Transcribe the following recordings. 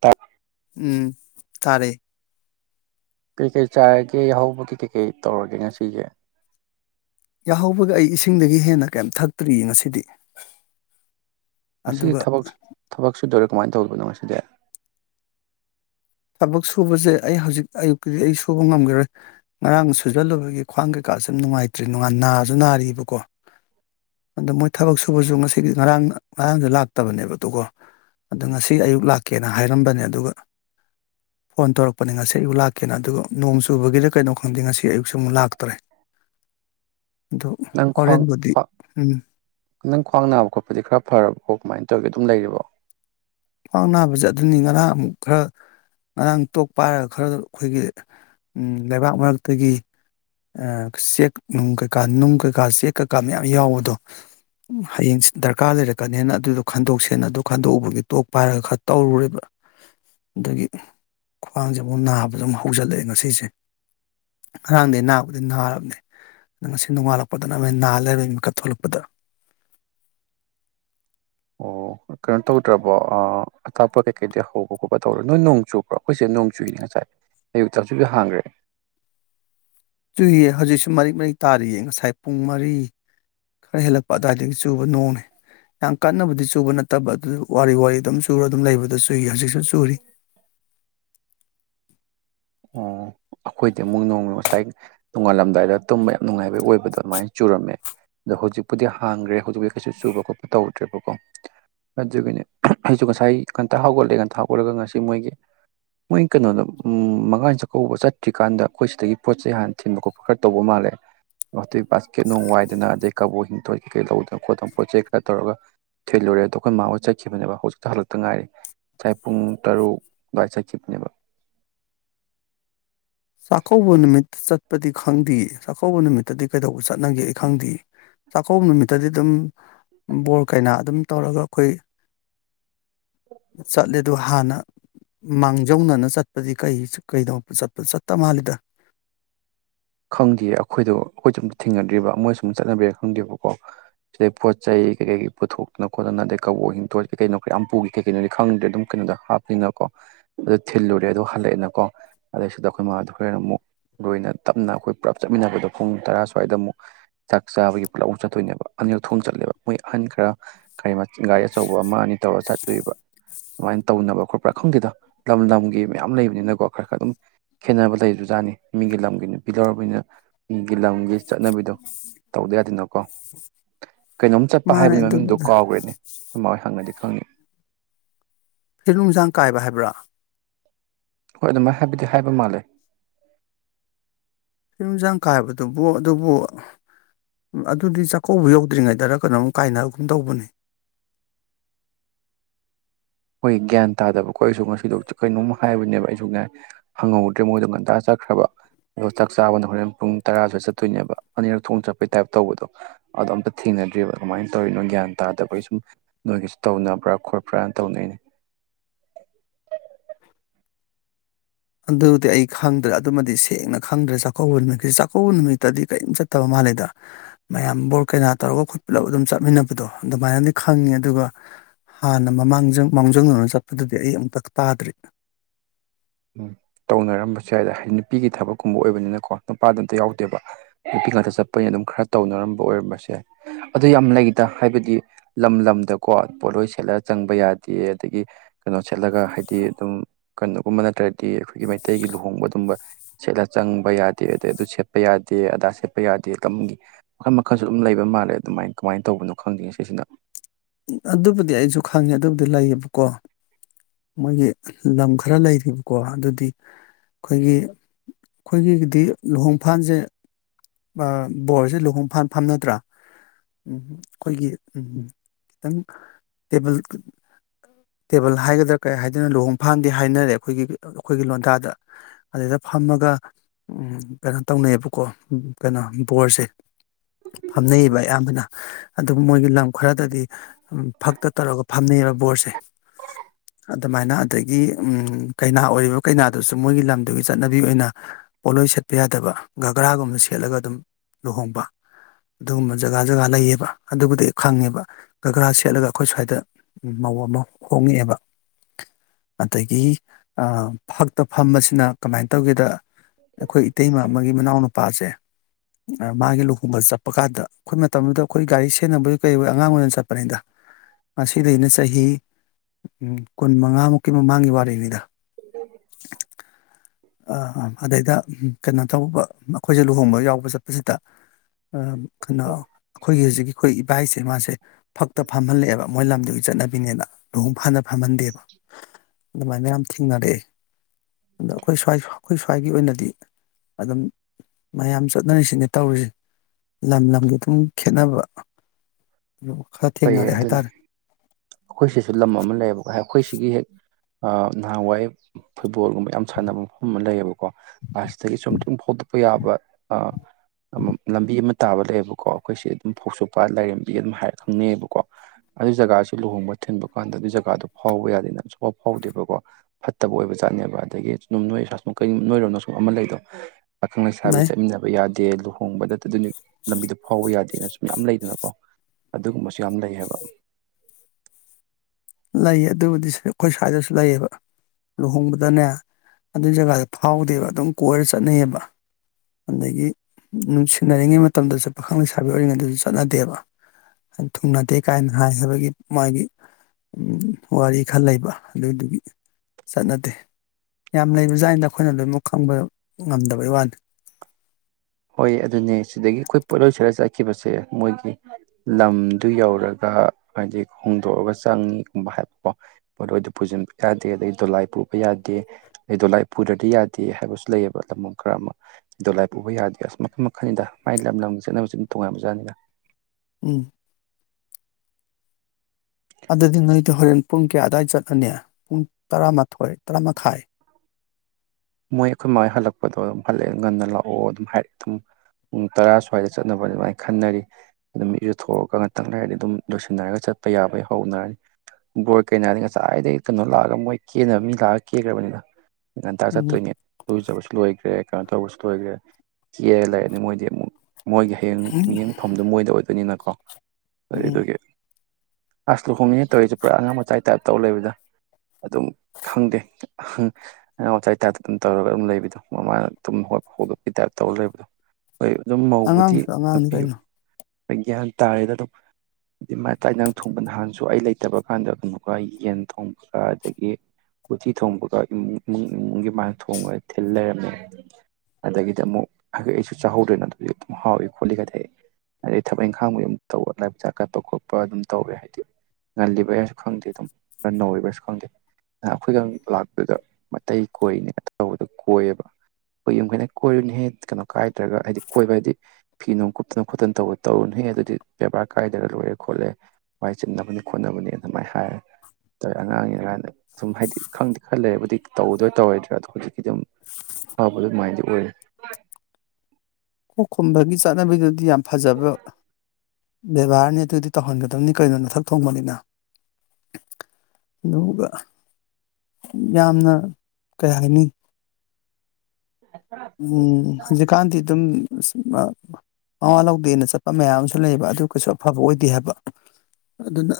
ꯇ ꯎꯝ ꯇꯥꯔꯦ ꯀꯩꯀꯩ ꯆꯥꯏꯔꯒꯦ ꯌꯥ ꯍꯧꯕꯒꯤ ꯀꯩꯀꯩ ꯇꯧꯔꯒꯦ ꯉꯁꯤꯁꯦ ꯌꯥꯍꯧꯕꯒ ꯑꯩ ꯏꯁꯤꯡꯗꯒꯤ ꯍꯦꯟꯅ ꯀꯩꯝ ꯊꯛꯇ꯭ꯔꯤ ꯉꯁꯤꯗꯤ ꯃꯁꯤꯒꯤ ꯑꯗꯨꯒ ꯊꯕꯛ ꯊꯕꯛꯁꯨ ꯗꯔꯛ ꯀꯃꯥꯏꯅ ꯇꯧꯔꯤꯕꯅꯣꯉꯁꯤꯗꯤ ꯊꯕꯛ ꯁꯨꯕꯁꯦ ꯑꯩ ꯍꯧꯖꯤꯛ ꯑꯌꯨꯛꯀꯤꯗꯤ ꯑꯩ ꯁꯨꯕ ꯉꯝꯈꯤꯔꯣꯏ ꯉꯔꯥꯡ ꯁꯨꯖꯜꯂꯨꯕꯒꯤ ꯈ꯭ꯋꯥꯡ ꯀꯩꯀꯥꯁ ꯌꯥꯝ ꯅꯨꯡꯉꯥꯏꯇ꯭ꯔꯤ ꯅꯥꯁꯨ ꯅꯥꯔꯤꯕꯀꯣ ꯑꯗꯣ ꯃꯣꯏ ꯊꯕꯛ ꯁꯨꯕꯁꯨ ꯉꯁꯤꯒꯤ ꯉꯔꯥꯡ ꯉꯔꯥꯡꯁꯨ ꯂꯥꯛꯇꯕꯅꯦꯕ ꯑꯗꯨꯀꯣ ꯑꯗ ꯉꯁꯤ ꯑꯌꯨꯛ ꯂꯥꯛꯀꯦꯅ ꯍꯥꯏꯔꯝꯕꯅꯦ ꯑꯗꯨꯒ ꯐꯣꯟ ꯇꯧꯔꯛꯄꯅꯤ ꯉꯁꯤ ꯑꯌꯨꯛ ꯂꯥꯛꯀꯦꯅ ꯑꯗꯨꯒ ꯅꯣꯡ ꯆꯨꯕꯒꯤꯗ ꯀꯩꯅꯣ ꯈꯪꯗꯦ ꯉꯁꯤ ꯑꯌꯨꯛꯁꯨ ꯑꯃꯨꯛ ꯂꯥꯛꯇ꯭ꯔꯦ ꯑꯗꯣ ꯅꯪ ꯍꯣꯔꯦꯟꯕꯨꯗꯤ ꯈ꯭ꯋꯥꯡ꯭ꯋꯥꯡ ꯎꯝ ꯅꯪ ꯈ꯭ꯋꯥꯡ ꯅꯥꯕ ꯈꯣꯠꯄꯗꯤ ꯈꯔ ꯐꯔꯕꯀꯣ ꯀꯃꯥꯏꯅ ꯇꯧꯒꯦꯅꯣ ꯇꯨꯝ ꯂꯩ ꯈ꯭ꯋꯥꯡ ꯅꯥꯕꯁꯦ ꯑꯗꯨꯅꯤ ꯉꯔꯥꯡ ꯑꯃꯨꯛ ꯈꯔ ꯉꯔꯥꯡ ꯇꯣꯛ ꯄꯥꯏꯔꯒ ꯈꯔ ꯑꯩꯈꯣꯏꯒꯤ ꯂꯩꯕꯥꯛ ꯃꯔꯛꯇꯒꯤ ꯆꯦꯛ ꯅꯨꯡ ꯀꯩꯀꯥ ꯅꯨꯡ ꯀꯩꯀꯥ ꯆꯦꯛ ꯀꯩꯀꯥ ꯃꯌꯥꯝ ꯌꯥꯎꯕꯗꯣ ꯍꯌꯦꯡ ꯗꯔꯀꯥꯔ ꯂꯩꯔꯛꯀꯅꯤꯅ ꯑꯗꯨꯗꯣ ꯈꯟꯗꯣꯛꯁꯦꯅ ꯑꯗꯨ ꯈꯟꯗꯣꯛꯎꯕꯒꯤ ꯇꯣꯛ ꯄꯥꯏꯔꯒ ꯈꯔ ꯇꯧꯔꯨꯔꯦꯕ ꯑꯗꯨꯒꯤ ꯈ꯭ꯋꯥꯡꯁꯦ ꯑꯃꯨꯛ ꯅꯥꯕꯗ ꯑꯗꯨꯝ ꯍꯧꯖꯜꯂꯛꯑꯦ ꯉꯁꯤꯁꯦ ꯉꯔꯥꯡꯗꯒꯤ ꯅꯥꯕꯨꯗꯤ ꯅꯥꯔꯕꯅꯦ ꯑ ꯉꯁꯤ ꯅꯣꯡꯉꯥꯜꯂꯛꯄꯗꯅ ꯑꯃꯅ ꯅꯥ ꯂꯩꯔꯣꯏ ꯃꯈꯠ ꯊꯣꯛꯂꯛꯄꯗ ꯑꯣ ꯀꯩꯅꯣ ꯇꯧꯗ꯭ꯔꯕꯣ ꯑꯇꯥꯞꯄ ꯀꯩꯀꯩꯗꯤ ꯍꯧꯕ ꯈꯣꯠꯄ ꯇꯧꯕ ꯅꯣꯏ ꯅꯣꯡ ꯆꯨꯕ꯭ꯔꯣ ꯑꯩꯈꯣꯏꯁꯦ ꯅꯣꯡ ꯆꯨꯏꯅꯦ ꯉꯁꯥꯏ ꯑꯌꯨꯛꯇ ꯍꯧꯁꯨꯛꯛꯇ ꯍꯥꯡꯈ꯭ꯔꯦ ꯆꯨꯏꯌꯦ ꯍꯧꯖꯤꯛꯁꯨ ꯃꯔꯤꯛ ꯃꯔꯤꯛ ꯇꯥꯔꯤꯌꯦ ꯉꯁꯥꯏ ꯄꯨꯡ ꯃꯔꯤ ꯈꯔ ꯍꯦꯜꯂꯛꯄ ꯑꯗꯨꯋꯥꯏꯗꯒꯤ ꯆꯨꯕ ꯅꯣꯡꯅꯦ ꯌꯥꯝ ꯀꯟꯅꯕꯨꯗꯤ ꯆꯨꯕ ꯅꯠꯇꯕ ꯑꯗꯨ ꯋꯥꯔꯤ ꯋꯥ ꯑꯗꯨꯝ ꯆꯨꯔ ꯑꯗꯨꯝ ꯂꯩꯕꯗ ꯆꯨꯏꯌꯦ ꯍꯧꯖꯤꯛꯁꯨ ꯆꯨꯔꯤ ꯑꯣ ꯑꯩꯈꯣꯏꯗꯤ ꯑꯃꯨꯛ ꯅꯣꯡ ꯉꯁꯥꯏ ꯇꯣꯡꯉꯜꯂꯝꯗꯥꯏꯗ ꯇꯨꯝꯕ ꯌꯥꯝ ꯅꯨꯡꯉꯥꯏꯕꯩ ꯑꯣꯏꯕꯗꯣ ꯑꯗꯨꯃꯥꯏꯅ ꯆꯨꯔꯝꯃꯦ ꯑꯗꯣ ꯍꯧꯖꯤꯛꯄꯨꯗꯤ ꯍꯥꯡꯈ꯭ꯔꯦ ꯍꯧꯖꯤꯛꯇꯤ ꯀꯩꯁꯨ ꯆꯨꯕ ꯈꯣꯠꯄ ꯇꯧꯔꯗ꯭ꯔꯦꯕꯀꯣ ꯑꯗꯨꯒꯤꯅꯤ ꯑꯩꯁꯨ ꯉꯁꯥꯏ ꯀꯟꯇ ꯍꯧꯒꯠꯂꯦ ꯀꯟꯇ ꯍꯧꯒꯠꯂꯒ ꯉꯁꯤ ꯃꯣꯏꯒꯤ ꯃꯣꯏ ꯀꯩꯅꯣꯗꯣ ꯑꯉꯥꯡ ꯆꯥꯛꯀꯧꯕ ꯆꯠꯇ꯭ꯔꯤꯀꯥꯟꯗ ꯑꯩꯈꯣꯏ ꯁꯤꯗꯒꯤ ꯄꯣꯠ ꯆꯩꯩ ꯍꯥꯟꯅ ꯊꯤꯟꯕ ꯈꯣꯠꯄ ꯈꯔ ꯇꯧꯕ ꯃꯥꯜꯂꯦ ꯍꯧꯖꯤ ꯕꯥꯁꯀꯦꯠ ꯅꯨꯡ ꯋꯥꯏꯗꯅ ꯑꯗꯩ ꯀꯕꯣꯛ ꯍꯤꯡꯊꯣꯏ ꯀꯩꯀꯩ ꯂꯧꯗꯅ ꯈꯣꯠꯇꯅ ꯄꯣꯠ ꯆꯩ ꯈꯔ ꯇꯧꯔꯒ ꯊꯤꯜꯂꯨꯔꯦ ꯑꯗꯣ ꯑꯩꯈꯣꯏ ꯃꯥ ꯍꯣꯏ ꯆꯠꯈꯤꯕꯅꯦꯕ ꯍꯧꯖꯤꯛꯇ ꯍꯜꯂꯛꯇ ꯉꯥꯏꯔꯦ ꯁꯋꯥꯥꯏ ꯄꯨꯡ ꯇꯔꯨꯛ ꯑꯗꯨꯋꯥꯏꯗ ꯆꯠꯈꯤꯕꯅꯦꯕ ꯆꯥꯛꯀꯧꯕ ꯅꯨꯃꯤꯠꯇ ꯆꯠꯄꯗꯤ ꯈꯪꯗꯦ ꯆꯥꯛꯀꯧꯕ ꯅꯨꯃꯤꯠꯇꯗꯤ ꯀꯩꯗꯧꯕ ꯆꯠꯅꯒꯦ ꯑꯩ ꯈꯪꯗꯦ ꯆꯥꯛꯀꯧꯕ ꯅꯨꯃꯤꯠꯇꯗꯤ ꯑꯗꯨꯝ ꯕꯣꯔ ꯀꯩꯅꯥ ꯑꯗꯨꯝ ꯇꯧꯔꯒ ꯑꯩꯈꯣꯏ ꯆꯠꯂꯦ ꯑꯗꯨꯗ ꯍꯥꯟꯅ ꯃꯥꯡꯖꯧꯅꯅ ꯆꯠꯄꯗꯤ ꯀꯩ ꯀꯩꯗꯧ ꯆꯠꯄ ꯆ ꯇ ꯃꯥ ꯂꯤꯗ ꯈꯪꯗꯦ ꯑꯩꯈꯣꯏꯗꯣ ꯑꯩꯈꯣꯏꯁꯨ ꯑꯝꯇ ꯊꯦꯡꯅꯗ꯭ꯔꯤꯕ ꯃꯣꯏꯁꯨ ꯁꯨꯝꯝ ꯆꯠꯅꯕꯤꯔ ꯈꯪꯗꯦꯕꯀꯣ ꯁꯤꯗꯩ ꯄꯣꯠ ꯆꯩ ꯀꯩꯀꯩ ꯀꯩ ꯄꯨꯊꯣꯛꯇꯅ ꯈꯣꯠꯇꯅ ꯑꯗꯩ ꯀꯕꯣꯛ ꯍꯤꯡꯇꯣꯠ ꯀꯩꯀꯩꯅꯣ ꯑꯝꯄꯨꯒꯤ ꯀꯩꯀꯩꯅꯣꯗꯤ ꯈꯪꯗ꯭ꯔꯦ ꯑꯗꯨꯝ ꯀꯩꯅꯣꯗ ꯍꯥꯞꯇꯅꯀꯣ ꯑꯗꯨꯗꯣ ꯊꯤꯜꯂꯨꯔꯦ ꯑꯗꯣ ꯍꯜꯂꯛꯑꯦꯅꯀꯣ ꯑꯗꯩꯁꯤꯗ ꯑꯩꯈꯣꯏ ꯃꯥꯗꯣ ꯍꯣꯔꯦꯟ ꯑꯃꯨꯛ ꯂꯣꯏꯅ ꯇꯞꯅ ꯑꯩꯈꯣꯏ ꯄꯨꯜꯂꯞ ꯆꯠꯃꯤꯟꯅꯕꯗꯣ ꯄꯨꯡ ꯇꯔꯥ ꯁ꯭ꯋꯥꯏꯗ ꯑꯃꯨꯛ ꯆꯥꯛ ꯆꯥꯕꯒꯤ ꯄꯨꯜꯂꯞ ꯑꯃꯨꯛ ꯆꯠꯇꯣꯏꯅꯦꯕ ꯑꯅꯤꯔꯛ ꯊꯣꯡ ꯆꯠꯂꯦꯕ ꯃꯣꯏ ꯑꯍꯟ ꯈꯔ ꯀꯔꯤ ꯒꯥꯔꯤ ꯑꯆꯧꯕ ꯑꯃ ꯑꯅꯤ ꯇꯧꯔ ꯆꯠ ꯑꯗꯨꯕ ꯑꯗꯨꯃꯥꯏꯅ ꯇꯧꯅꯕ ꯈꯣꯠꯄ ꯈꯪꯗꯦꯗ ꯂꯝ ꯂꯝꯒꯤ ꯃꯌꯥꯝ ꯂꯩꯕꯅꯤꯅꯀꯣ ꯈꯔ ꯈꯔ ꯑꯗꯨꯝ ꯈꯦꯠꯅꯕ ꯂꯩꯁꯨꯖꯥꯠꯅꯤ ꯃꯤꯒꯤ ꯂꯝꯒꯤꯅꯤ ꯄꯤꯗꯧꯔꯕꯅꯤꯅ ꯃꯤꯒꯤ ꯂꯝꯒꯤ ꯆꯠꯅꯕꯤꯗꯣ ꯇꯧꯗ ꯌꯥꯗꯦꯅꯀꯣ ꯀꯩꯅꯣꯝ ꯆꯠꯄ ꯃꯥꯅꯦ ꯍꯥꯏꯕꯒꯤ ꯃꯃꯤꯡꯗꯣ ꯑꯗꯨꯕꯨꯗꯤ ꯀꯥꯎꯈ꯭ꯔꯦꯅꯦ ꯍꯣꯏꯃꯣꯏ ꯈꯪꯅꯗꯤ ꯈꯪꯉꯤ ꯐꯤꯔ ꯅꯨꯡꯁꯥꯡ ꯀꯥꯏꯕ ꯍꯥꯏꯕ꯭ꯔꯥ ꯍꯣꯏ ꯑꯗꯨꯃꯥꯏꯅ ꯍꯥꯏꯕꯗꯤ ꯍꯥꯏꯕ ꯃꯥꯜꯂꯦ ꯐꯤꯔꯝꯁꯥꯡ ꯀꯥꯕꯗꯨꯕꯨ ꯑꯗꯨꯕꯨ ꯑꯗꯨꯗꯤ ꯆꯥꯛꯀꯧꯕ ꯌꯧꯗ꯭ꯔꯤꯉꯩꯗꯔ ꯀꯩꯅꯣꯝ ꯀꯥꯏꯅꯕꯒꯨꯝ ꯇꯧꯕꯅꯤ ꯑꯩꯈꯣꯏ ꯒ꯭ꯌꯥꯟ ꯇꯥꯗꯕ ꯈꯣꯠ ꯑꯩꯁꯨ ꯉꯁꯤꯗꯣ ꯀꯩꯅꯣꯝ ꯍꯥꯏꯕꯅꯦꯕ ꯑꯩꯁꯨ ꯉꯥꯏ ꯍꯪꯍꯧꯗ꯭ꯔꯦ ꯃꯣꯏꯗꯣ ꯉꯟꯇꯥ ꯆꯠꯈ꯭ꯔꯕ ꯑꯗꯣ ꯆꯥꯛ ꯆꯥꯕꯅ ꯍꯣꯔꯦꯟ ꯄꯨꯡ ꯇꯔꯥꯁꯨꯗ ꯆꯠꯇꯣꯏꯅꯦꯕ ꯑꯅꯤꯔꯛ ꯊꯣꯛꯅ ꯆꯠꯄꯩ ꯇꯥꯏꯞ ꯇꯧꯕꯗꯣ ꯑꯗꯣ ꯑꯝꯇ ꯊꯦꯡꯅꯗ꯭ꯔꯤꯕꯕ ꯀꯃꯥꯏꯅ ꯇꯧꯔꯤꯅꯣꯏ ꯒ꯭ꯌꯥꯟ ꯇꯥꯗꯕꯒꯤ ꯁꯨꯝ ꯅꯣꯏꯒꯤꯁꯨ ꯇꯧꯅꯕ꯭ꯔꯥ ꯈꯣꯠꯄ꯭ꯔꯥ ꯇꯧꯅꯅꯦ ꯑꯗꯨꯗꯤ ꯑꯩ ꯈꯪꯗ꯭ꯔꯦ ꯑꯗꯨꯃꯗꯤ ꯁꯦꯡꯅ ꯈꯪꯗ꯭ꯔꯦ ꯆꯥꯛꯀꯧꯕ ꯅꯨꯃꯤꯠꯁꯤ ꯆꯥꯛꯀꯧꯕ ꯅꯨꯃꯤꯠꯇꯗꯤ ꯀꯔꯤꯝ ꯆꯠꯇꯕ ꯃꯥꯜꯂꯦꯗ ꯃꯌꯥꯝ ꯕꯣꯔ ꯀꯩꯅꯥ ꯇꯧꯔꯒ ꯈꯠ ꯄꯨꯜꯂꯒ ꯑꯗꯨꯝ ꯆꯠꯃꯤꯟꯅꯕꯗꯣ ꯑꯗꯨꯃꯥꯏꯅꯗꯤ ꯈꯪꯉꯤ ꯑꯗꯨꯒ ꯍꯥꯟꯅ ꯃꯃꯥꯡꯖ ꯃꯥꯡꯖꯪꯅꯧꯅ ꯆꯠꯄꯗꯨꯗꯤ ꯑꯩ ꯑꯃꯨꯛꯇ ꯇꯥꯗ꯭ꯔꯤ ꯇꯧꯅꯔꯝꯕꯁꯨ ꯌꯥꯏꯗ ꯍꯥꯏꯗꯤ ꯅꯨꯄꯤꯒꯤ ꯊꯕꯛꯀꯨꯝꯕ ꯑꯣꯏꯕꯅꯤꯅꯀꯣ ꯅꯨꯄꯥꯗ ꯑꯝꯇ ꯌꯥꯎꯗꯦꯕ ꯅꯨꯄꯤ ꯉꯥꯛꯇ ꯆꯠꯄꯅꯤꯅ ꯑꯗꯨꯝ ꯈꯔ ꯇꯧꯅꯔꯝꯕ ꯑꯣꯏꯔꯝꯕꯁꯨ ꯌꯥꯏ ꯑꯗꯨꯗ ꯌꯥꯝ ꯂꯩꯗ ꯍꯥꯏꯕꯗꯤ ꯂꯝ ꯂꯝꯗꯀꯣ ꯄꯣꯠꯂꯣꯏ ꯁꯦꯠꯂꯒ ꯆꯪꯕ ꯌꯥꯗꯦ ꯑꯗꯒꯤ ꯀꯩꯅꯣ ꯁꯦꯠꯂꯒ ꯍꯥꯏꯗꯤ ꯑꯗꯨꯝ ꯀꯩꯅꯣꯒꯨꯝꯕꯅ ꯅꯠꯇ꯭ꯔꯗꯤ ꯑꯩꯈꯣꯏꯒꯤ ꯃꯩꯇꯩꯒꯤ ꯂꯨꯍꯣꯡꯕ ꯑꯗꯨꯨꯝꯕ ꯁꯦꯗꯥ ꯆꯪꯕ ꯌꯥꯗꯦ ꯑꯗꯩ ꯑꯗꯨ ꯁꯦꯠꯄ ꯌꯥꯗꯦ ꯑꯗꯥ ꯁꯦꯠꯄ ꯌꯥꯗꯦ ꯀꯝꯒꯤ ꯃꯈꯜ ꯃꯈꯜꯁꯨ ꯑꯗꯨꯝ ꯂꯩꯕ ꯃꯥꯜꯂꯦ ꯑꯗꯨꯃꯥꯏ ꯀꯃꯥꯏꯅ ꯇꯧꯕꯅꯣ ꯈꯪꯗꯦꯉꯦ ꯁꯤꯁꯤꯅ ꯑꯗꯨꯕꯨꯗꯤ ꯑꯩꯁꯨ ꯈꯪꯉꯦ ꯑꯗꯨꯕꯨꯗꯤ ꯂꯩꯌꯦꯕꯀꯣ ꯃꯣꯏꯒꯤ ꯂꯝ ꯈꯔ ꯂꯩꯔꯤꯕꯀꯣ ꯑꯗꯨꯗꯤ ꯑꯩꯈꯣꯏꯒꯤ ꯑꯩꯈꯣꯏꯒꯤꯗꯤ ꯂꯨꯍꯣꯡꯐꯥꯟꯁꯦ ꯕꯣꯔꯁꯦ ꯂꯨꯍꯣꯡꯐꯥꯟ ꯐꯝꯅꯗ꯭ꯔꯥ ꯎꯝ ꯑꯩꯈꯣꯏꯒꯤ ꯎꯝꯝ ꯈꯤꯇꯪ ꯇꯦꯕꯜ ꯇꯦꯕꯜ ꯍꯥꯏꯒꯗ꯭ꯔꯥ ꯀꯩ ꯍꯥꯏꯗꯅ ꯂꯨꯍꯣꯡꯐꯥꯟꯗꯤ ꯍꯥꯏꯅꯔꯦ ꯑꯩꯈꯣꯏꯒꯤ ꯑꯩꯈꯣꯏꯒꯤ ꯂꯣꯟꯊꯥꯗ ꯑꯗꯨꯗ ꯐꯝꯃꯒ ꯎꯝ ꯀꯩꯅꯣ ꯇꯧꯅꯩꯑꯕꯀꯣ ꯎꯝ ꯀꯩꯅꯣ ꯕꯣꯔꯁꯦ ꯐꯝꯅꯩꯌꯦꯕ ꯑꯌꯥꯝꯕꯅ ꯑꯗꯨꯕꯨ ꯃꯣꯏꯒꯤ ꯂꯝ ꯈꯔꯗꯗꯤ ꯐꯛꯇ ꯇꯧꯔꯒ ꯐꯝꯅꯩꯑꯕ ꯕꯣꯔꯁꯦ ꯑꯗꯨꯃꯥꯏꯅ ꯑꯗꯒꯤ ꯀꯩꯅꯥ ꯑꯣꯏꯔꯤꯕ ꯀꯩꯅꯥꯗꯨꯁꯨ ꯃꯣꯏꯒꯤ ꯂꯝꯗꯨꯒꯤ ꯆꯠꯅꯕꯤ ꯑꯣꯏꯅ ꯄꯣꯠꯂꯣꯏ ꯁꯦꯠꯄ ꯌꯥꯗꯕ ꯒꯒ꯭ꯔꯥꯒꯨꯝꯕ ꯁꯦꯠꯂꯒ ꯑꯗꯨꯝ ꯂꯨꯍꯣꯡꯕ ꯑꯗꯨꯒꯨꯝꯕ ꯖꯒꯥ ꯖꯒꯥ ꯂꯩꯌꯦꯕ ꯑꯗꯨꯕꯨꯗꯤ ꯈꯪꯉꯦꯕ ꯒꯒ꯭ꯔꯥ ꯁꯦꯠꯂꯒ ꯑꯩꯈꯣꯏ ꯁ꯭ꯋꯥꯏꯗ ꯃꯧ ꯑꯃ ꯍꯣꯡꯉꯛꯑꯦꯕ ꯑꯗꯒꯤ ꯐꯛꯇ ꯐꯝꯕꯁꯤꯅ ꯀꯃꯥꯏꯅ ꯇꯧꯒꯦꯗ ꯑꯩꯈꯣꯏ ꯏꯇꯩꯃ ꯑꯃꯒꯤ ꯃꯅꯥꯎꯅꯨꯄꯥꯁꯦ ꯃꯥꯒꯤꯦ ꯂꯨ ꯈꯣꯡꯕꯁ ꯆꯠꯄ ꯀꯥꯟꯗ ꯑꯩꯈꯣꯏ ꯃꯇꯝꯗꯨꯗ ꯑꯩꯈꯣꯏ ꯒꯥꯔꯤ ꯁꯦꯟꯅꯕꯒꯤ ꯀꯩ ꯑꯉꯥꯡ ꯑꯣꯏꯅ ꯆꯠꯄꯅꯤꯗ ꯉꯁꯤꯗꯩꯅ ꯆꯍꯤ ꯀꯨꯟ ꯃꯉꯥꯃꯨꯛꯀꯤ ꯃꯃꯥꯡꯒꯤ ꯋꯥꯔꯤꯅꯤꯗ [inaudible] ꯑ ꯑꯗꯩꯗ ꯀꯩꯅꯣ ꯇꯧꯕ ꯑꯩꯈꯣꯏꯁꯦ ꯂꯨꯍꯣꯡꯕ ꯌꯥꯎꯕ ꯆꯠꯄꯁꯤꯗ ꯀꯩꯅꯣ ꯑꯩꯈꯣꯏꯒꯤ ꯍꯧꯖꯤꯛꯀꯤ ꯑꯩꯈꯣꯏ ꯏꯚꯥꯏꯁꯦ ꯃꯥꯁꯦ ꯐꯛꯇ ꯐꯝꯍꯜꯂꯛꯑꯦꯕ ꯃꯣꯏ ꯂꯝꯗꯨꯒꯤ ꯆꯠꯅꯕꯤꯅꯦꯅ ꯂꯨꯍꯣꯡ ꯐꯥꯅ ꯐꯝꯍꯟꯗꯦꯕ ꯑꯗꯨꯃꯥꯏꯅ ꯌꯥꯝ ꯊꯦꯡꯅꯔꯛꯑꯦ ꯑꯗꯣ ꯑꯩꯈꯣꯏ ꯁ꯭ꯏ ꯑꯩꯈꯣꯏ ꯁ꯭ꯋꯥꯏꯒꯤ ꯑꯣꯏꯅꯗꯤ ꯑꯗꯨꯝ ꯃꯌꯥꯝ ꯆꯠꯅꯔꯤꯁꯤꯅꯦ ꯇꯧꯔꯤꯁꯦ ꯂꯝ ꯂꯝꯒꯤ ꯑꯗꯨꯝ ꯈꯦꯠꯅꯕ ꯑꯗꯨ ꯈꯔ ꯐꯩꯌꯦ ꯊꯦꯡꯅꯔꯦ ꯑꯗꯨꯅꯤ ꯍꯥꯏꯇꯥꯔꯦ ꯑꯩꯈꯣꯏꯁꯤꯁꯨ ꯂꯝ ꯑꯃ ꯂꯩꯌꯦꯕ ꯍꯥꯏ ꯑꯩꯈꯣꯏꯁꯤꯒꯤ ꯍꯦꯛ ꯅꯍꯥꯟꯋꯥꯏ ꯐꯨꯠꯕꯣꯜꯒꯨꯝꯕ ꯌꯥꯝ ꯁꯥꯟꯅꯕ ꯃꯐꯝ ꯑꯃ ꯂꯩꯌꯦꯕꯀꯣ ꯑ ꯁꯤꯗꯒꯤ ꯁꯇꯝ ꯐꯥꯎꯗꯣꯛꯄ ꯌꯥꯕ ꯂꯝꯕꯤ ꯑꯃ ꯇꯥꯕ ꯂꯩꯌꯦꯕꯀꯣ ꯑꯩꯈꯣꯏꯁꯤ ꯑꯗꯨꯝ ꯐꯧꯆꯣꯛꯄ ꯂꯥꯏꯔꯦꯝꯕꯤ ꯑꯗꯨꯝ ꯍꯥꯏꯔꯛ ꯈꯪꯅꯩꯑꯕꯀꯣ ꯑꯗꯨꯏ ꯖꯒꯥꯁꯨ ꯂꯨꯍꯣꯡꯕ ꯊꯤꯟꯕ ꯀꯥꯟꯗ ꯑꯗꯨꯏ ꯖꯒꯥꯗꯣ ꯐꯥꯎꯕ ꯌꯥꯗꯦ ꯅꯁꯨꯐꯥꯎ ꯐꯥꯎꯗꯦꯕꯀꯣ ꯐꯠꯇꯕ ꯑꯣꯏꯕꯖꯥꯠꯅꯦꯕ ꯑꯗꯒꯤꯨꯝ ꯅꯣꯏꯔ ꯁꯥꯁ ꯀꯩ ꯅꯣꯏꯔꯣꯅꯁꯨꯝ ꯑꯃ ꯂꯩꯗꯣ ꯄꯥꯈꯪ ꯂꯩꯁꯥꯕꯤ ꯂꯩ ꯆꯠꯃꯤꯟꯅꯕ ꯌꯥꯗꯦ ꯇꯦ ꯂꯨꯍꯣꯡꯕꯗ ꯗ ꯑꯗꯨꯏ ꯅꯨ ꯂꯝꯕꯤꯗꯣ ꯐꯥꯎꯕ ꯌꯥꯗꯦ ꯗꯦꯅ ꯁꯨꯝ ꯌꯥꯝ ꯂꯩꯗꯅꯀꯣ ꯑꯗꯨꯒꯨꯝꯕꯁꯨ ꯌꯥꯝ ꯂꯩ ꯍꯥꯏꯕ ꯂꯩꯌꯦ ꯑꯗꯨꯕꯨꯗꯤ ꯁ ꯑꯩꯈꯣꯏ ꯁ꯭ꯋꯥꯏꯗꯁꯨ ꯂꯩꯌꯦꯕ ꯂꯨꯍꯣꯡꯕꯗꯅꯦ ꯑꯗꯨꯒꯤ ꯖꯒꯥꯗ ꯐꯥꯎꯗꯦꯕ ꯑꯗꯨꯝ ꯀꯣꯏꯔ ꯆꯠꯅꯩꯌꯦꯕ ꯑꯗꯒꯤ ꯅꯨꯡꯁꯤꯅꯔꯤꯉꯩ ꯃꯇꯝꯗꯁꯨ ꯄꯥꯈꯪ ꯂꯩꯁꯥꯕꯤ ꯑꯣꯏꯔꯤꯉꯩꯗꯁꯨ ꯆꯠꯅꯗꯦꯕ ꯑ ꯊꯨꯡꯅꯗꯦ ꯀꯥꯏꯅ ꯍꯥꯏ ꯍꯥꯏꯕꯒꯤ ꯃꯥꯒꯤ ꯎꯝ ꯋꯥꯔꯤ ꯈꯟ ꯂꯩꯕ ꯑꯗꯨꯗꯨꯒꯤ ꯆꯠꯅꯗꯦ ꯌꯥꯝ ꯂꯩꯕꯖꯥꯠꯅꯤꯗ ꯑꯩꯈꯣꯏꯅ ꯂꯣꯏꯃꯛ ꯈꯪꯕ ꯉꯝꯗꯕꯩ ꯋꯥꯅꯤ ꯈꯤꯕꯁꯦ ꯃꯣꯏꯒꯤ ꯂꯝꯗꯨ ꯌꯧꯔꯒ ꯍꯥꯏꯗꯤ ꯍꯣꯡꯗꯣꯛꯑꯒ ꯆꯪꯉꯤꯒꯨꯝꯕ ꯍꯥꯏꯕꯀꯣ ꯄꯣꯂꯣꯏꯗꯨ ꯄꯨꯖꯤꯟꯕ ꯌꯥꯗꯦ ꯑꯗꯩ ꯗꯣꯂꯥꯏ ꯄꯨꯕ ꯌꯥꯗꯦ ꯑꯗꯩ ꯗꯣꯂꯥꯏ ꯄꯨꯗ꯭ꯔꯗꯤ ꯌꯥꯗꯦ ꯍꯥꯏꯕꯁꯨ ꯂꯩꯑꯕ ꯂꯝ ꯈꯔ ꯑꯃ ꯗꯣꯂꯥꯏ ꯄꯨꯕ ꯌꯥꯗꯦ ꯌꯦꯁ ꯃꯈꯜ ꯃꯈꯜꯅꯤꯗ ꯃꯥꯏ ꯂꯝ ꯂꯝꯒꯤ ꯆꯠꯅꯕꯁꯤ ꯑꯗꯨꯝ ꯇꯣꯡꯉꯥꯟꯕꯖꯥꯠꯅꯤꯗ ꯎꯝ ꯑꯗꯨꯗꯤ ꯅꯣꯏ ꯗꯤ ꯍꯣꯔꯦꯟ ꯄꯨꯡ ꯀꯌꯥ ꯑꯗ꯭ꯋꯥꯏ ꯆꯠꯂꯅꯤ ꯄꯨꯡ ꯇꯔꯥꯃꯥꯊꯣꯏ ꯇꯔꯥꯃꯈꯥꯏ ꯃꯣꯏ ꯑꯩꯈꯣꯏ ꯃꯥ ꯍꯣꯏ ꯍꯜꯂꯛꯄꯗꯣ ꯑꯗꯨꯝ ꯍꯜꯂꯛꯑꯦ ꯉꯟꯅ ꯂꯥꯛꯑꯣ ꯑꯗꯨꯝ ꯍꯥꯏꯔꯦ ꯑꯗꯨꯝ ꯄꯨꯡ ꯇꯔꯥ ꯁ꯭ꯋꯥꯏꯗ ꯆꯠꯅꯕ ꯑꯗꯨꯃꯥꯏꯅ ꯈꯟꯅꯔꯤ ꯑꯗꯨꯝ ꯃꯤꯁꯨ ꯊꯣꯛꯑꯒ ꯉꯥꯇꯪ ꯂꯩꯔꯗꯤ ꯑꯗꯨꯝ ꯂꯣꯏꯁꯤꯟꯅꯔꯒ ꯆꯠꯄ ꯌꯥꯕꯩ ꯍꯧꯅꯔꯅꯤ ꯕꯣꯔ ꯀꯩꯅꯥꯗꯤ ꯉꯁꯥꯏꯗꯩ ꯀꯩꯅꯣ ꯂꯥꯛꯑꯒ ꯃꯣꯏ ꯀꯦꯅꯕ ꯃꯤ ꯂꯥꯛꯑꯒ ꯀꯦꯒ꯭ꯔꯕꯅꯤꯗ ꯉꯟꯇꯥ ꯎꯝ ꯇꯣꯏꯅꯦ ꯏꯔꯨꯖꯕꯁꯨ ꯂꯣꯏꯈ꯭ꯔꯦ ꯀꯩꯅꯣ ꯇꯧꯔꯁꯨ ꯇꯣꯏꯈ꯭ꯔꯦ ꯀꯦꯔꯒ ꯂꯩꯔꯅꯤ ꯃꯣꯏꯗꯤ ꯑꯃꯨꯛ ꯃꯣꯏꯒꯤ ꯍꯌꯦꯡ ꯃꯤꯠꯌꯦꯡꯐꯝꯗꯨ ꯃꯣꯏꯗ ꯑꯣꯏꯗꯣꯏꯅꯤꯅ ꯀꯣ ꯐꯔꯦ ꯎꯝ ꯑꯗꯨꯒꯤ ꯑꯁ ꯂꯨꯍꯣꯡꯉꯤꯅꯦ ꯇꯧꯔꯤꯖꯦ ꯄꯨꯔꯥ ꯑꯉꯥꯡ ꯃꯆꯥꯥꯏ ꯇꯥꯏꯞ ꯇꯧꯔ ꯂꯩꯕꯗ ꯑꯗꯨꯝ ꯈꯪꯗꯦ ꯑꯍꯪ ꯑꯉꯥꯡ ꯃꯆꯥꯥꯏ ꯇꯥꯏꯞꯇ ꯑꯗꯨꯝ ꯇꯧꯔꯒ ꯑꯗꯨꯝ ꯂꯩꯕꯤꯗꯣ ꯃꯃꯥꯅ ꯇꯨꯝ ꯍꯧꯒꯠ ꯍꯧꯗꯣꯛꯄꯩ ꯇꯥꯏꯞ ꯇꯧꯔ ꯂꯩꯕꯗꯣ ꯍꯣꯏ ꯑꯗꯨꯝ ꯃꯧꯕꯨꯗꯤ ꯑꯉꯥꯡꯁꯨ ꯑꯉꯥꯡꯅꯤ ꯅꯨꯞꯄꯤꯌꯨ ꯀꯩꯅꯣ ꯒ꯭ꯌꯥꯟ ꯇꯥꯔꯦꯗ ꯑꯗꯨꯝ ꯍꯥꯏꯗꯤ ꯃꯥ ꯆꯥꯛ ꯏꯟꯖꯥꯡ ꯊꯣꯡꯕ ꯅꯍꯥꯟꯁꯨ ꯑꯩ ꯂꯩꯇꯕ ꯀꯥꯟꯗ ꯑꯕꯨꯡꯃꯨꯛꯀ ꯌꯦꯟ ꯊꯣꯡꯕꯒ ꯑꯗꯒꯤ ꯎꯇꯤ ꯊꯣꯡꯕꯒ ꯏꯃꯨꯡ ꯏꯃꯨꯡ ꯏꯃꯨꯡꯒꯤ ꯃꯥꯅ ꯊꯣꯡꯉ ꯊꯤꯜ ꯂꯩꯔꯝꯃꯦ ꯑꯗꯒꯤꯗꯤ ꯑꯃꯨꯛ ꯍꯥꯏꯀꯤ ꯑꯩꯁꯨ ꯆꯥꯍꯧꯗ꯭ꯔꯦꯅ ꯑꯗꯨꯗꯤ ꯑꯗꯨꯝ ꯍꯥꯎꯋꯤ ꯈꯣꯠꯂꯤꯒꯗꯤ ꯑꯗꯩ ꯊꯕꯛ ꯏꯪꯈꯥꯡꯕꯨꯗꯤ ꯑꯗꯨꯝ ꯇꯧꯕ ꯂꯥꯏ ꯄꯨꯖꯥ ꯀꯠꯄ ꯈꯣꯠꯄ ꯑꯗꯨꯝ ꯇꯧꯋꯦ ꯍꯥꯏꯗꯤ ꯉꯜꯂꯤꯕꯩꯔꯥ ꯁꯨ ꯈꯪꯗꯦ ꯑꯗꯨꯝ ꯈꯔ ꯅꯧꯔꯤꯕꯩꯔꯥ ꯁꯨ ꯈꯪꯗꯦ ꯑ ꯑꯩꯈꯣꯏꯒ ꯂꯥꯛꯄꯗ ꯃꯇꯩ ꯈꯣꯏꯅꯤ ꯇꯧꯕꯗꯣ ꯀꯣꯏꯑꯕ ꯈꯣꯏ ꯌꯨꯝꯈꯣꯏꯅ ꯀꯣꯏꯔꯨꯅꯨꯍꯦ ꯀꯩꯅꯣ ꯀꯥꯏ ꯅꯠꯇ꯭ꯔꯒ ꯍꯥꯏꯗꯤ ꯀꯣꯏꯕ ꯍꯥꯏꯗꯤ ꯐꯤ ꯅꯨꯡ ꯀꯨꯞꯇꯅ ꯈꯣꯠꯇꯅ ꯇꯧꯕ ꯇꯧꯔꯨꯅꯨꯍꯦ ꯑꯗꯨꯗꯤ ꯕꯦꯕꯥꯔ ꯀꯥꯏꯗ꯭ꯔꯒ ꯂꯣꯏꯔꯦ ꯈꯣꯠꯂꯦ ꯋꯥꯏ ꯆꯤꯟꯅꯕꯅꯤ ꯈꯣꯠꯅꯕꯅꯤ ꯑꯗꯨꯃꯥꯏꯅ ꯍꯥꯏꯔꯦ ꯇꯧꯋꯦ ꯑꯉꯥꯡꯅꯤꯀꯥꯏꯗ ꯁꯨꯝ ꯍꯥꯏꯗꯤ ꯈꯪꯗꯤ ꯈꯔ ꯂꯩꯔꯕꯨꯗꯤ ꯇꯧꯗꯣꯏ ꯇꯧꯔꯣꯏꯗ꯭ꯔꯥ ꯑꯗꯣ ꯍꯧꯖꯤꯛꯀꯤꯗꯤ ꯑꯗꯨꯝ ꯐꯕꯗ ꯑꯗꯨꯃꯥꯏꯟꯗꯤ ꯑꯣꯏꯔꯦ ꯀꯣꯛ ꯈꯨꯝꯕꯒꯤ ꯆꯠꯅꯕꯤꯗꯨꯗꯤ ꯌꯥꯝ ꯐꯖꯕ ꯕꯦꯕꯥꯔꯅꯤ ꯑꯗꯨꯗꯤ ꯇꯧꯍꯟꯒꯗꯕꯅꯤ ꯀꯩꯅꯣ ꯅꯊꯛ ꯊꯣꯡꯕꯅꯤꯅ ꯑꯗꯨꯒ ꯌꯥꯝꯅ ꯀꯩ ꯍꯥꯏꯅꯤ ꯎꯝ ꯎꯝ ꯎꯝ ꯎꯝ ꯍꯧꯖꯤꯛ ꯀꯥꯟꯗꯤ ꯑꯗꯨꯝ ꯎ ꯑꯁ ꯃ ꯃꯋꯥꯥ ꯂꯧꯗꯦꯅ ꯆꯠꯄ ꯃꯌꯥꯝ ꯑꯃꯁꯨ ꯂꯩꯌꯦꯕ ꯑꯗꯨ ꯀꯩꯁꯨ ꯑꯐꯕ ꯑꯣꯏꯗꯦ ꯍꯥꯏꯕ ꯑꯗꯨꯅ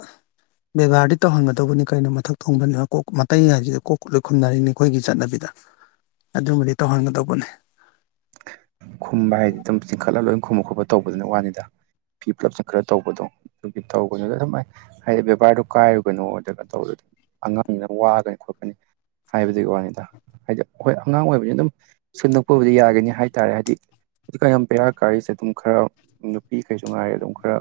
ꯕꯦꯕꯥꯔꯗꯤ ꯇꯧꯍꯟꯒꯗꯧꯕꯅꯤ ꯀꯩꯅꯣ ꯃꯊꯛ ꯊꯣꯡꯕꯅꯤꯅ ꯀꯣꯛ ꯃꯇꯩ ꯍꯥꯏꯁꯤꯗꯤ ꯀꯣꯛ ꯂꯣꯏ ꯈꯨꯝꯅꯔꯤꯅꯤ ꯑꯩꯈꯣꯏꯒꯤ ꯆꯠꯅꯕꯤꯗ ꯑꯗꯨꯃꯗꯤ ꯇꯧꯍꯟꯒꯗꯧꯕꯅꯤ ꯈꯨꯝꯕ ꯍꯥꯏꯗꯤ ꯑꯗꯨꯝ ꯆꯤꯡꯈꯠꯂ ꯂꯣꯏꯝ ꯈꯨꯝꯕ ꯈꯣꯠꯄ ꯇꯧꯕꯗꯨꯅ ꯋꯥꯅꯤꯗ ꯐꯤ ꯄꯨꯂꯞ ꯆꯤꯡꯈꯠꯂ ꯇꯧꯕꯗꯣ ꯑꯗꯨꯒꯤ ꯇꯧꯒꯅꯨꯗ ꯑꯗꯨꯝ ꯍꯥꯏ ꯍꯥꯏꯗꯤ ꯕꯦꯕꯥꯔꯗꯣ ꯀꯥꯏꯔꯨꯒꯅꯨ ꯑꯗꯨꯒ ꯇꯧꯕꯗ ꯑꯉꯥꯡꯅꯤꯅ ꯋꯥꯒꯅꯤ ꯈꯣꯠꯀꯅꯤ ꯍꯥꯏꯕꯗꯨꯒꯤ ꯋꯥꯅꯤꯗ ꯍꯥꯏꯗꯤ ꯍꯣꯏ ꯑꯉꯥꯡ ꯑꯣꯏꯕꯅꯤ ꯑꯗꯨꯝ ꯁꯦꯝꯟꯗꯣꯛꯄꯕꯨꯗꯤ ꯌꯥꯒꯤꯅꯤ ꯍꯥꯏꯇꯥꯔꯦ ꯍꯥꯏꯗꯤ ꯍꯧꯖꯤꯛ ꯀꯌꯥꯝ ꯄꯦꯔꯥ ꯀꯥꯔꯤꯁꯦ ꯑꯗꯨꯝ ꯈꯔ ꯅꯨꯄꯤꯈꯩꯁꯨ ꯉꯥꯏꯔꯦ ꯑꯗꯨꯝ ꯈꯔ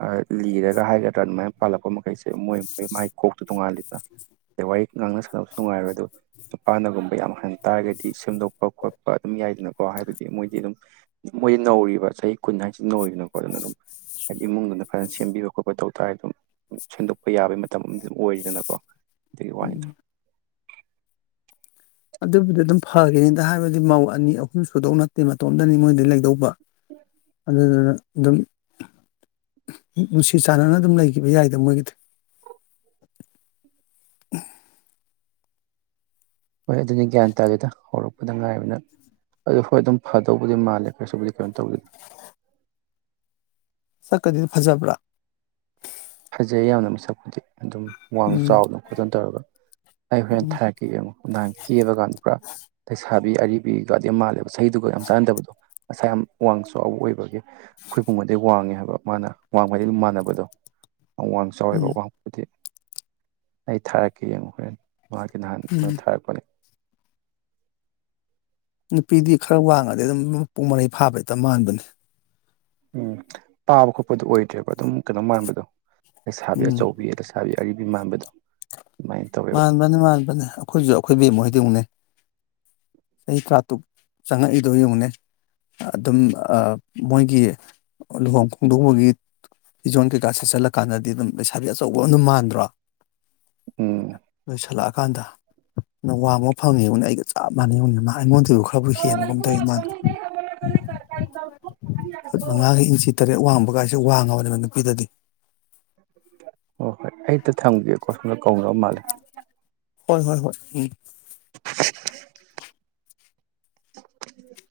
ꯍꯥꯏ ꯂꯤꯔꯒ ꯍꯥꯏꯒꯗ꯭ꯔꯥ ꯑꯗꯨꯃꯥꯏꯅ ꯄꯥꯜꯂꯛꯄ ꯃꯈꯩꯁꯦ ꯃꯣꯏ ꯃꯣꯏ ꯃꯥꯏ ꯀꯣꯛꯇꯨ ꯇꯣꯡꯉꯥꯜꯂꯤꯗꯅ ꯑꯗꯩ ꯋꯥꯔꯤ ꯉꯥꯡꯅ ꯁꯥꯟꯅꯕꯁꯨ ꯅꯨꯡꯉꯥꯏꯔꯣꯏ ꯑꯗꯨ ꯅꯨꯄꯥꯅꯒꯨꯝꯕ ꯌꯥꯝ ꯍꯟ ꯇꯥꯔꯒꯗꯤ ꯁꯦꯝꯗꯣꯛꯄ ꯈꯣꯠꯄ ꯑꯗꯨꯝ ꯌꯥꯏꯗꯅ ꯀꯣ ꯍꯥꯏꯕꯗꯤ ꯃꯣꯏꯗꯤ ꯑꯗꯨꯝ ꯃꯣꯏꯗꯤ ꯅꯧꯔꯤꯕ ꯆꯍꯤ ꯀꯨꯟ ꯍꯥꯏꯁꯤ ꯅꯧꯔꯤꯗꯅꯀꯣ ꯑꯗꯨꯅ ꯑꯗꯨꯝ ꯍꯥꯏꯗꯤ ꯏꯃꯨꯡꯗꯨꯅ ꯐꯖꯅ ꯁꯦꯝꯕꯤꯕ ꯈꯣꯠꯄ ꯇꯧ ꯇꯥꯔꯦ ꯑꯗꯨꯝ ꯁꯦꯝꯗꯣꯛꯄ ꯌꯥꯕꯩ ꯃꯇꯝ ꯑꯃ ꯑꯗꯨꯝ ꯑꯣꯏꯔꯤꯗꯅꯀꯣ ꯑꯗꯨꯒꯤ ꯋꯥꯅꯤꯗꯥ ꯎꯝ ꯑꯗꯨꯕꯨꯗꯤ ꯑꯗꯨꯝ ꯐꯒꯤꯅꯤꯗ ꯍꯥꯏꯕꯗꯤ ꯃꯧ ꯑꯅꯤ ꯑꯍꯨꯝ ꯁꯨꯗꯧ ꯅꯠꯇꯦ ꯃꯇꯣꯝꯗꯅꯤ ꯃꯣꯏꯗ ꯂꯩꯗꯧꯕ [inaudible] ꯑꯗꯨꯗꯨꯅ ꯑꯗꯨꯝ ꯅꯨꯡꯁꯤ ꯆꯥꯟꯅꯅ ꯑꯗꯨꯝ ꯂꯩꯈꯤꯕ ꯌꯥꯏꯗ ꯃꯣꯏꯒꯤꯗꯤ [inaudible] ꯍꯣꯏ ꯑꯗꯨꯅꯤ ꯒ꯭ꯌꯥꯟ ꯇꯥꯗꯦꯗ ꯍꯧꯔꯛꯄꯗ ꯉꯥꯏꯔꯤꯕꯅꯤꯅ ꯑꯗꯨ ꯍꯣꯏ ꯑꯗꯨꯝ ꯐꯗꯧꯕꯨꯗꯤ ꯃꯥꯜꯂꯦ ꯀꯩꯁꯨꯕꯨꯗꯤ ꯀꯩꯅꯣ ꯇꯧꯗꯦꯗ ꯁꯛꯀꯗꯤ ꯐꯖꯕ꯭ꯔꯥ ꯐꯖꯩ ꯌꯥꯝꯅ ꯃꯁꯛꯄꯨꯗꯤ ꯑꯗꯨꯝ ꯋꯥꯡ ꯎꯝ ꯆꯥꯎꯗꯅ ꯈꯣꯠꯇꯅ ꯇꯧꯔꯒ ꯑꯩ ꯍꯣꯔꯦꯟ ꯎꯝ ꯊꯥꯔꯛꯀꯦ ꯌꯦꯡꯉꯣ ꯅꯍꯥꯟ ꯀꯦꯕ ꯀꯥꯗꯣ ꯄꯨꯔꯥ ꯂꯩꯁꯥ ꯑꯔꯤꯕꯤꯒꯗꯤ ꯌꯥꯝ ꯃꯥꯜꯂꯦꯕ ꯆꯍꯤꯗꯨꯒ ꯌꯥꯝ ꯆꯥꯟꯅꯗꯕꯗꯣ ꯃꯁꯥ ꯌꯥꯝ ꯋꯥꯡꯆꯥꯎꯕ ꯑꯣꯏꯕꯒꯤ ꯑꯩꯈꯣꯏ ꯕꯨꯡꯉꯣꯗꯩ ꯋꯥꯡꯉꯦ ꯍꯥꯏ ꯃꯥꯅ ꯋꯥꯡꯕ ꯍꯥꯏꯗꯤ ꯑꯗꯨꯝ ꯃꯥꯟꯅꯕꯗꯣ ꯑꯋꯥꯡ ꯆꯥꯎꯋꯦꯕ ꯎꯝ ꯋꯥꯡꯕꯗꯤ ꯑꯩ ꯊꯥꯔꯛꯀꯦ ꯌꯦꯡꯉꯣ ꯍꯣꯔꯦꯟ ꯃꯍꯥꯛꯀꯤ ꯅꯍꯥꯟ ꯀꯩꯅꯣ ꯎꯝ ꯊꯥꯔꯛꯄꯅꯦ ꯅꯨꯄꯤꯗꯤ ꯈꯔ ꯋꯥꯡꯉꯗꯤ ꯑꯗꯨꯝ ꯃꯄꯨꯡ ꯃꯔꯩ ꯐꯥꯕ ꯍꯦꯛꯇ ꯃꯥꯟꯕꯅꯤ ꯎꯝ ꯄꯥꯕ ꯈꯣꯠꯄꯗꯨꯣ ꯑꯣꯏꯗ꯭ꯔꯦꯕ ꯑꯗꯨꯝ ꯀꯩꯅꯣ ꯃꯥꯟꯕꯗꯣ ꯂꯩꯁꯥꯕꯤ ꯎꯝ ꯑꯆꯧꯕꯤ ꯂꯩꯁꯥꯕꯤ ꯑꯔꯤꯕꯤ ꯃꯥꯟꯕꯗꯣ ꯑꯗꯨꯃꯥꯏꯅ ꯇꯧꯋꯦꯕ ꯃꯥꯟꯕꯅꯤ ꯃꯥꯟꯕꯅꯤ ꯑꯩꯈꯣꯏꯁꯨ ꯑꯩꯈꯣꯏ ꯕꯦꯝꯃ ꯍꯣꯏꯗꯤ ꯌꯦꯡꯉꯨꯅꯦ ꯆꯍꯤ ꯇꯔꯥꯇꯔꯨꯛ ꯆꯪꯉꯛꯏꯗꯣ ꯌꯦꯡꯉꯨꯅꯦ ꯑꯗꯨꯝ ꯃꯣꯏꯒꯤ ꯂꯨꯍꯣꯡ ꯈꯣꯡꯗꯣꯡꯕꯒꯤ ꯐꯤꯖꯣꯟ ꯀꯩꯀꯥ ꯁꯦꯠꯆꯜꯂꯀꯥꯟꯗꯗꯤ ꯑꯗꯨꯝ ꯂꯩꯁꯥꯕꯤ ꯑꯆꯧꯕ ꯑꯗꯨꯝ ꯃꯥꯟꯗ꯭ꯔꯣ ꯎꯝ ꯄꯨꯁꯜꯂꯛꯑꯀꯥꯟꯗ ꯅꯪ ꯋꯥꯡꯕ ꯐꯪꯉꯦꯕꯅꯦ ꯑꯩꯒ ꯆꯞ ꯃꯥꯟꯅꯩꯅꯦ ꯃꯥꯉꯣꯟꯗ ꯑꯗꯨꯨ ꯈꯔꯕꯨ ꯍꯣꯏ ꯍꯦꯟꯕꯒꯨꯝ ꯍꯣꯏ ꯇꯧꯋꯤ ꯃꯥꯅ ꯐꯨꯠ ꯃꯉꯥꯒ ꯏꯟꯆꯤ ꯇꯔꯦꯠ ꯋꯥꯡꯕꯒꯥꯏꯁꯦ ꯋꯥꯡꯉꯕꯅꯦꯕ ꯄꯤꯗꯗꯤ ꯑꯣ ꯍꯣꯏ ꯑꯩ ꯇ ꯊꯝꯒꯦꯀꯣ ꯁꯣꯝꯗ ꯀꯧꯅꯕ ꯃꯥꯜꯂꯦ [inaudible] ꯍꯣꯏ ꯍꯣꯏ ꯍꯣꯏ ꯎꯝ [inaudible]